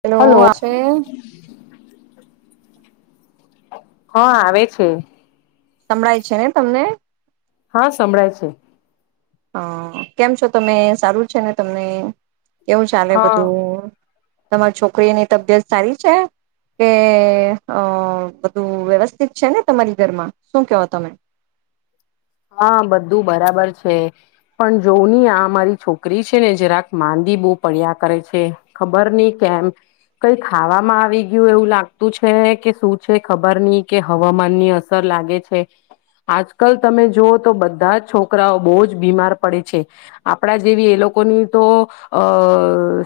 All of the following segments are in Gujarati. હેલો હલો આશેય હા, આવે છે. સંળાય છે ને તમને? હા, સંભળાય છે. હ, કેમ છો તમે? સારું છે ને તમને? કેવું ચાલે હા બધું? તમારી છોકરીની તબિયત સારી છે? કે અ બધું વ્યવસ્થિત છે ને તમારી ઘરમાં? શું કેહો તમે? હા બધું બરાબર છે, પણ જોવ નહી આ અમારી છોકરી છે ને જરાક માંદી બહુ પડ્યા કરે છે, ખબર નહી કેમ, કઈ ખાવામાં આવી ગયું એવું લાગતું છે કે શું છે ખબર નહી કે હવામાન ની અસર લાગે છે, આજકાલ તમે જોઓ તો બધા જ છોકરાઓ બહુ જ બીમાર પડે છે, આપણા જેવી એ લોકોની તો, અ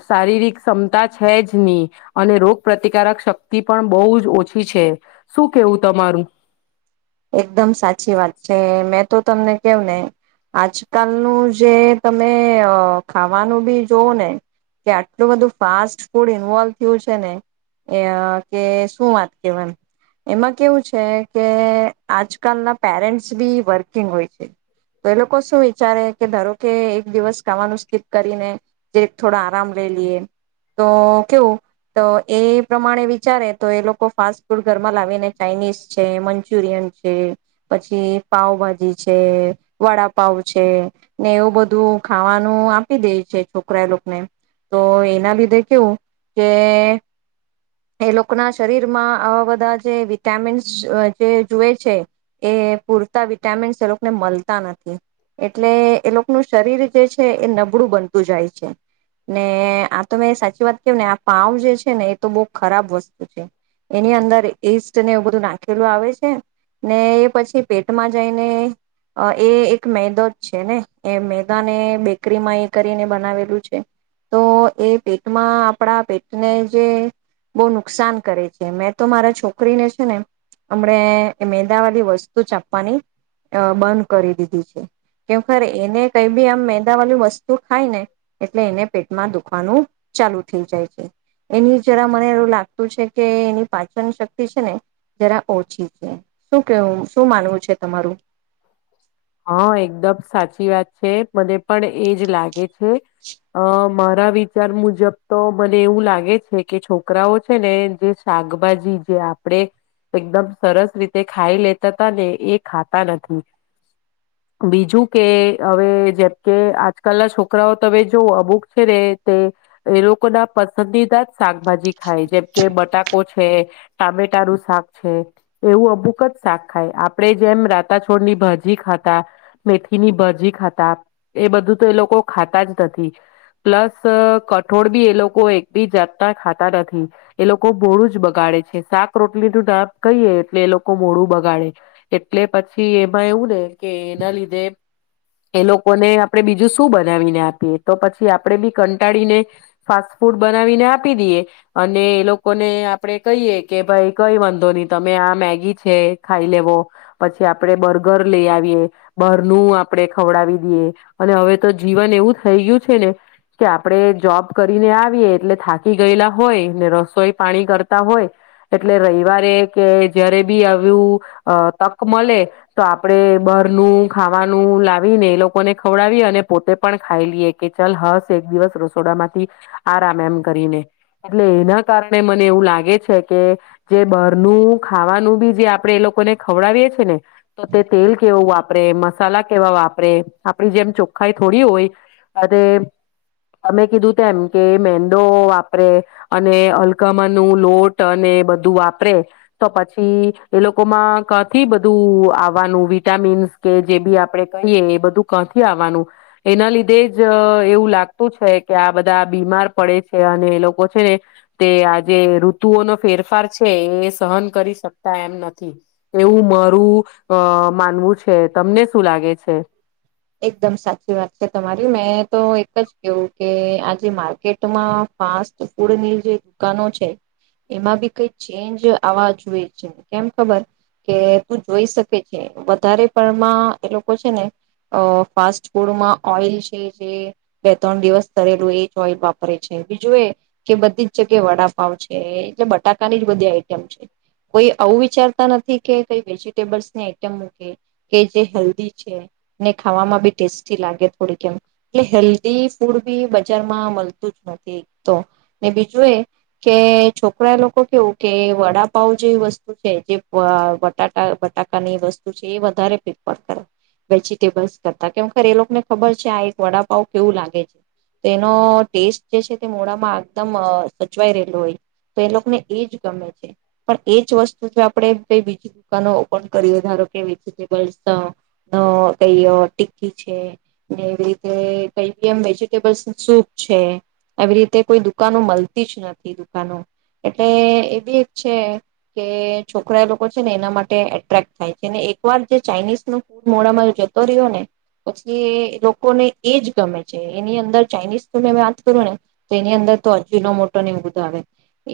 શારીરિક ક્ષમતા છે જ નહી, અને રોગ પ્રતિકારક શક્તિ પણ બહુ જ ઓછી છે, શું કેવું તમારું. એકદમ સાચી વાત છે, મે તો તમને કેવ ને આજકાલનું જે તમે ખાવાનું બી જોવ ને, કે આટલું બધું ફાસ્ટ ફૂડ ઇન્વોલ્ થયું છે ને કે શું વાત કે એમ, એમાં કેવું છે કે આજકાલના પેરેન્ટસ બી વર્કિંગ હોય છે, તો એ લોકો શું વિચારે કે ધારો કે એક દિવસ ખાવાનું સ્કીપ કરીને, જે થોડા આરામ લે લઈએ, તો કેવું તો એ પ્રમાણે વિચારે તો એ લોકો ફાસ્ટ ફૂડ ઘરમાં લાવીને ચાઇનીઝ છે મંચુરિયન છે. પછી પાાવભાજી છે વડાપાવ છે, ને એવું બધું ખાવાનું આપી દે છે છોકરા એ લોકોને, તો એના લીધે કેવું કે એ લોકો ના શરીર માં આવા બધા જે વિટામીન્સ જુએ છે, એ પૂરતા વિટામિન્સ એ લોકોને મળતા નથી એટલે એ લોકોનું શરીર જે છે એ નબળું બનતું જાય છે, ને આ તો મેં સાચી વાત કે ને આ પાવ જે છે ને એ તો બહુ ખરાબ વસ્તુ છે, એની અંદર ઈસ્ટને એવું બધું નાખેલું આવે છે. ને એ પછી પેટમાં જઈને એ એક મેદો જ છે ને એ મેદાને બેકરીમાં એ કરીને બનાવેલું છે, તો એ પેટમાં આપણા પેટને જે બહુ નુકસાન કરે છે. તો મારા છોકરીને છે ને હમને એ મેંદાવાળી વસ્તુ ચાપવાની અ બંધ કરી દીધી છે, કે એને કઈ બી આમ મેંદા વાળું વસ્તુ શું ખાય ને, એટલે એને પેટમાં દુખ ખવાનું ચાલુ થઈ જાય છે, એની જરા મને એવું લાગતું છે કે એની પાચન શક્તિ છે ને જરા ઓછી છે. શું કેવું શું માનવું છે તમારું. હા એકદમ સાચી વાત છે મને પણ એજ લાગે છે, અ મારા વિચાર મુજબ તો મને એવું લાગે છે કે છોકરાઓ છે ને જે શાકભાજી જે આપણેે, એકદમ સરસ રીતે ખાઈ લેતા હતા ને એ ખાતા નથી. બીજું કે હવે જેમ કે આજકાલ ના છોકરાઓ તમે જો અમુક છે ને તે, એ લોકો ના પસંદીદા જ શાકભાજી થાય જેમ કે બટાકો છે, ટામેટાનું શાક છે, એવું અમુક જ શાક ખાય આપડે જેમ રાતા છોડની ભાજી ખા તા, મેથી ની ભાજી ખાતા, એ બધું તો એ લોકો ખાતા જ નથી, પ્લસ કઠોળ બી એ લોકો એક બી જાતના ખાતા નથી, એ લોકો મોડું જ બગાડે છે શાક રોટલી નું નામ કહીએ એટલે એ લોકો મોડું બગાડે, એટલે પછી એમાં એવું ને. કે એના લીધે એ લોકોને આપણેે બીજું શું બનાવીને આપીએ તો પછી આપડે બી કંટાળીને, ફાસ્ટ ફૂડ બનાવીને આપી દઈએ, અને એ લોકોને આપણે કહીએ કે ભાઈ કઈ વાંધો નહી તમે આ મેગી છે ખાઈ લેવો, પછી આપણે બર્ગર લઈ બરનું આપણે ખવડાવી દઈએ, અને હવે તો જીવન એવું થઈ ગયું છે ને, કે આપણે જોબ કરીને આવીએ એટલે થાકી ગયેલા હોય ને રસોઈ પાણી કરતા હોય, એટલે રવિવારે કે જયારે બી આવું, તક મળે તો આપણે બરનું ખાવાનું લાવી ને એ લોકોને ખવડાવીએ અને પોતે પણ ખાઈ લઈએ કે ચાલ હસ એક દિવસ રસોડા માંથી, આરામ એમ કરીને, એટલે એના કારણે મને એવું લાગે છે કે જે બહનું ખાવાનું બી જે આપણે એ લોકોને ખવડાવીએ ને. તો તે તેલ વાપરે મસાલા કેવા વાપરે આપડી જેમ ચોખ્ખાઈ થોડી હો અને અમે કીધું તેમ કે મેંદો વાપરે, અને અલગમા નું લોટ અને બધું વાપરે, તો પછી એ લોકોમાં કથી બધું આવાનું. વિટામીન્સ કે જે બી આપડણે કહીએ એ બધું કંથી આવવાનું, એના લીધે જ એવું લાગતું છે કે આ બધા બીમાર પડે છે અને એ લોકો છે ને, તે આ જે ઋતુઓનો ફેરફાર છે એ સહન કરી શકતા એમ નથી, એવું મારું અ માનવું છે તમને શું લાગે છે. એકદમ સાચી વાત છે તમારી મેં તો એક જ કેવું કે આજે માર્કેટમાં ફાસ્ટ ફૂડની જે દુકાનો છે, એમાં બી કઈ ચેન્જ આવવા જોઈએ છે કેમ ખબર, કે તું જોઈ શકે છે વધારે પણમાં એ લોકો છે ને. અ ફાસ્ટ ફૂડમાં ઓઈલ છે જે બે ત્રણ દિવસ કરેલું એ જ ઓઈલ વાપરે છે બીજું એ કે બધી જ જગ્યા વડાપાવ છે એટલે બટાકાની જ બધી આઈટમ છે, કોઈ આવું વિચારતા નથી કે કઈ વેજીિટેબલ્સ ની આઈટમ મૂકે, કે જે હેલ્ધ છે. ને ખાવામાં બી ટેસ્ટી લાગે થોડીક એમ, એટલે હેલ્ધી ફૂડ બી બજારમાં મળતું જ નથી એક તો, ને બીજું એ, કે છોકરા એ લોકો કેવું કે વડાપાવ જે વસ્તુ છે જે બટા બટાકાની વસ્તુ છે એ વધારે પ્રેફર કરે. વેજીિટેબલ્સ કરતા કેખર એ લોકોને ખબર છે આ એક વડાપાવ કેવું લાગે છે, તો એનો ટેસ્ટ જે છે તે મોડામાં એકદમ સચવાઈ રહેલો હોય, તો એ લોકોને એજ ગમે છે, પણ એજ વસ્તુ જો આપણે ક બીજી દુકાનો ઓપન કરી ધારો કે વેજીિટેબલ્સ. અ કઈ ટીકી છે ને એવી રીતે કઈ બી એમ વેજીિટેબલ્સ સૂપ છે, આવી રીતે કોઈ દુકાનો મળતી જ નથી દુકાનો, એટલે એવી એક છે કે છોકરા એ લોકો છે ને એના માટે એટ્રેક્ટ થાય છે ને એક વાર જે ચાઇનીઝ નું મોડામાં જતો રહ્યો ને, પછી લોકોને એજ ગમે છે એની અંદર ચાાઈનીઝ ત મે વાત કરું ને, તો એની અંદર તો અજીનો મોટો ની બુંધ આવે,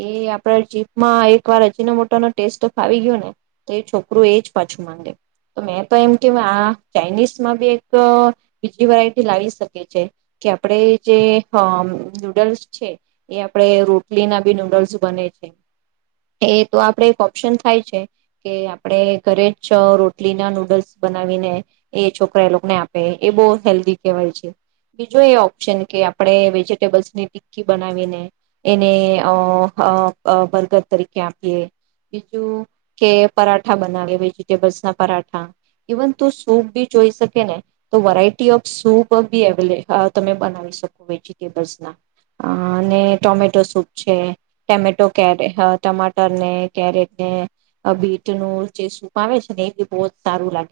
એ આપડા જીપમાં એક વાર અજીનો મોટાનો ટેસ્ટ ફાવી ગયો ને, તો એ છોકરું એજ પાછું માંગે, તો મેં તો એમ કે આ ચાઇનીઝ માં બી એક બીજી વેરાયટી લાવી શકી છે, કે આપણે જે નૂડલ્સ છે એ આપણે રોટલી ના બી નૂડલ્સ બને છે, એ તો આપણે એક ઓપ્શન થાય છે, કે આપણે ઘરે જ રોટલી ના નૂડલ્સ બવીને એ છોકરા એ લોકોને આપે એ બહ હેલ્ધી કહેવાય છે, બીજું એ ઓપ્શન કે આપણે વેજીિટેબલ્સની ટિકકી બનાવીને, એને બર્ગર તરીકે આપીએ બીજું કે પરાઠા બનાવીએ વેજીિટેબલ્સ ના પરાઠા. ઇવન તો સૂપ બી જોઈ શકેને, તો વરાઈટી ઓફ સૂપ બી અવેલે તમે બનાવી શકો વેજીિટેબલ્સના, અને ટોમેટો સૂપ છે ટમેટો કેરે ટમાટર ને કેરેટ ને બીટનું જે સૂપ આવે છે ને એ બી બહુ સારું લાગે.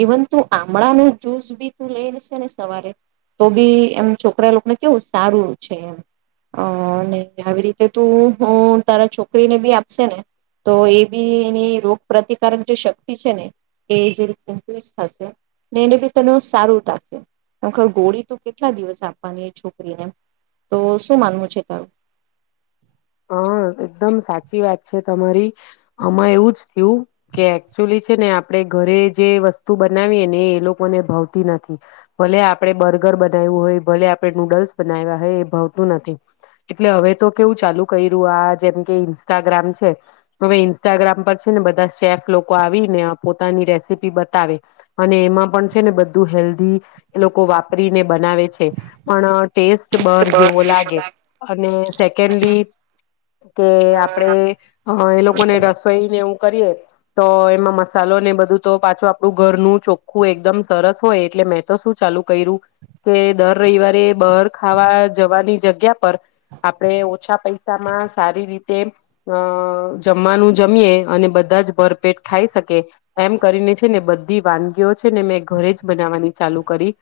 ઈવન તું આમળાનું જુસ બી તું લઈ લેશેને સવારે તો બી એમ, છોકરા લોકોને કેવું સારું છે એમને આવી રીતે તું તારા છોકરીને બી આપશે ને. તો એ બી એની રોગ પ્રતિકારક જે શક્તિ છે ને, એ થશે, એને બી તને સારું થશેર ગોળી ત કેટલા દિવસ આપવાની એ છોકરીને, તો શું માનવું છે તારું. હ એકદમ સાચી વાત છે તમારી, આમાં એવું જ થયું કે એકચુલી છે ને આપણેે ઘરે જે વસ્તુ બનાવીએ ને એ લોકોને ભાવતી નથી, ભલે આપડે બર્ગર બનાવ્યું હોય ભલે આપડણે નૂડલ્સ બનાવ્યા હોય એ ભાવતું નથી, એટલે હવે તો કેવું ચાલુ જેમ કે ઈન્સ્ટાગ્રામ છે હવે ઈન્સ્ટાગ્રામ પર છે ને બધા શેફ લોકો આવીને પોતાની રેસીપી બતાવે, અને એમાં પણ છે ને બધું હેલ્ધી એ લોકો વાપરીને બનાવે છે, પણ ટેસ્ટ બાર જેવો લાગે, બધા અને સેકન્ડલી કે આપડે એ લોકોને રસોઈને એવું કરીએ તો એમાં મસાલો ને બધું તો પાછો આપણું ઘરનું ચોખ્ખું એકદમ સરસ હોય એટલે મેં તો શું ચાલુ કર્યું કે દર રવિવારે બહાર ખાવા જવાની જગ્યા પર આપણે ઓછા પૈસા માં સારી રીતે અ જમવાનું જમીયે અને બધા જ ભરપેટ ખાઈ શકે એમ કરીને છે ને બધી વાનગીઓ છે ને મેં ઘરે જ બનાવવાની ચાલુ કરી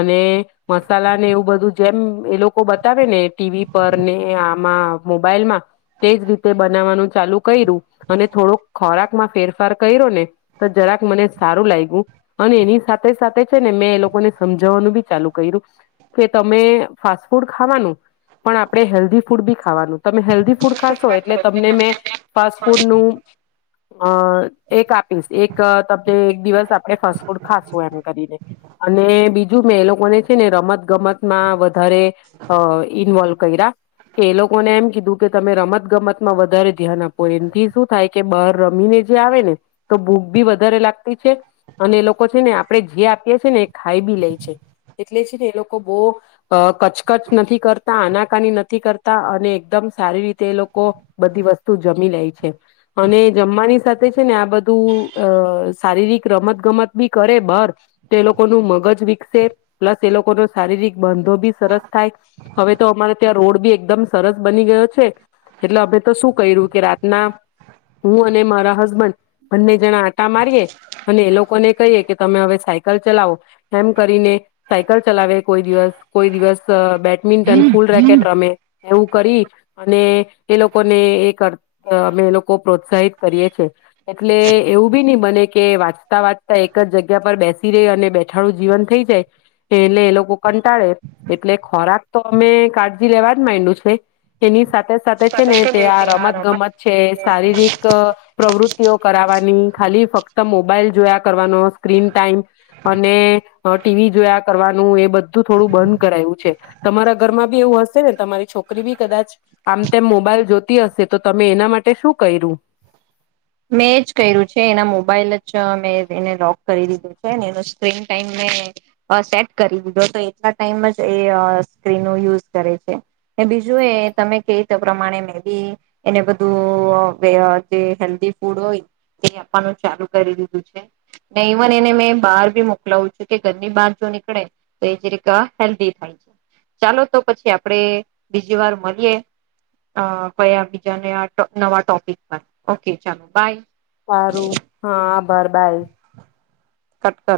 અને મસાલા ને એવું બધું જેમ એ લોકો બતાવે ને ટીવી પર ને આમાં મોબાઈલમાં તેજ રીતે બનાવવાનું ચાલુ કર્યું અને થોડોક ખોરાકમાં ફેરફાર કર્યો ને તો જરાક મને સારું લાગ્યું અને એની સાથે સાથે છે ને મેં એ લોકોને સમજવાનું બી ચાલુ કર્યું કે તમે ફાસ્ટ ફૂડ ખાવાનું પણ આપણે હેલ્ધી ફૂડ બી ખાવાનું તમે હેલ્ધી ફૂડ ખાશો એટલે તમને મે ફાસ્ટફૂડ નું હા અ એક આપીશ એક તમને એક દિવસ આપણે ફાસ્ટ ફૂડ ખાશું એમ કરીને અને બીજું મેં એ લોકોને છે ને રમત ગમતમાં વધારે ઇન્વોલ્વ કર્યા કે એ લોકોને એમ કીધું કે તમે રમત ગમતમાં વધારે ધ્યાન આપો એમથી શું થાય કે બહાર રમીને જે આવે ને તો ભૂખ બી વધારે લાગતી છે અને એ લોકો છે ને આપણે જે આપીએ છે ને એ ખાઈ બી લે છે એટલે છે ને એ લોકો બહુ કચકચ નથી કરતા આનાકાની નથી કરતા અને એકદમ સારી રીતે એ લોકો બધી વસ્તુ જમી લે છે અને જમવાની સાથે છે ને આ બધું અ શારીરિક રમત ગમત બી કરે બહાર તો એ લોકો ન મગજ વિકસે પ્લસ એ લોકો ન શારીરિક બંધો બી સરસ થાય હવે તો અમારે ત્યાં રોડ બી એકદમ સરસ બની ગયો છે એટલે અમે તો શું કર્યું કે રાતના હું અને મારા હસબન્ડ બંને જણા આટા મારીએ અને એ લોકોને કહીએ કે તમે હવે સાયકલ ચલાવો એમ કરીને સાયકલ ચલાવે કોઈ દિવસ કોઈ દિવસ બે બેડમિન્ટન ફૂલ રેકેટ રમે એવું કરી અને એ લોકોને એ કર અમે એ લોકો પ્રોત્સાહિત કરીએ છે એટલે એવું બી નહી બને કે વાંચતા વાંચતા એક જ જગ્યા પર બેસી રે અને બેઠાડું જીવન થઈ જાય એટલે એ લોકો કંટાળે એટલે ખોરાક તો અમે કાળજી લેવા જ માંડું છે તેની સાથે સાથે છે ને ત્યાં રમત, ગમત છે. મેં શારીરિક પ્રવૃતિ ટેવ કરાવાની ખાલી ફક્ત મોબાઈલ જોયા કરવાનો સ્ક્રીન ટાઈમ અને ટીવી જોયા કરવાનું એ બધું થોડું બંધ કરાયું છે તમારા ઘરમાં બી એવું હશે ને તમારી છોકરી બી કદાચ આમ તેમ મોબાઈલ જોતી હશે તો તમે એના માટે શું કર્યું મેં એજ કર્યું છે એના મોબાઈલ જ મેં એને લોક કરી દીધું છે એનો સ્ક્રીન ટાઈમ મેં અ સેટ કરી દીધો તો એટલા ટાઈમ જ એ સ્ક્રીનનો યુઝ કરે છે બીજું એ તમે કેય તો પ્રમાણે મે બી એને બધું જે અ હેલ્ધી ફૂડ હોય એ આપવાનું ચાલુ કરી દીધું છે ને ઇવન એને મેં બહાર ભી મોકલાવું છું કે ઘરની બહાર જો નીકળે તો એ જીરીક હેલ્ધી થાય છે ચાલો તો પછી આપડે બીજી વાર મળીએ કયા બીજા નવા ટોપિક પર ઓકે. ચાલો બાય. સારું હા આભાર બાય કટ કર.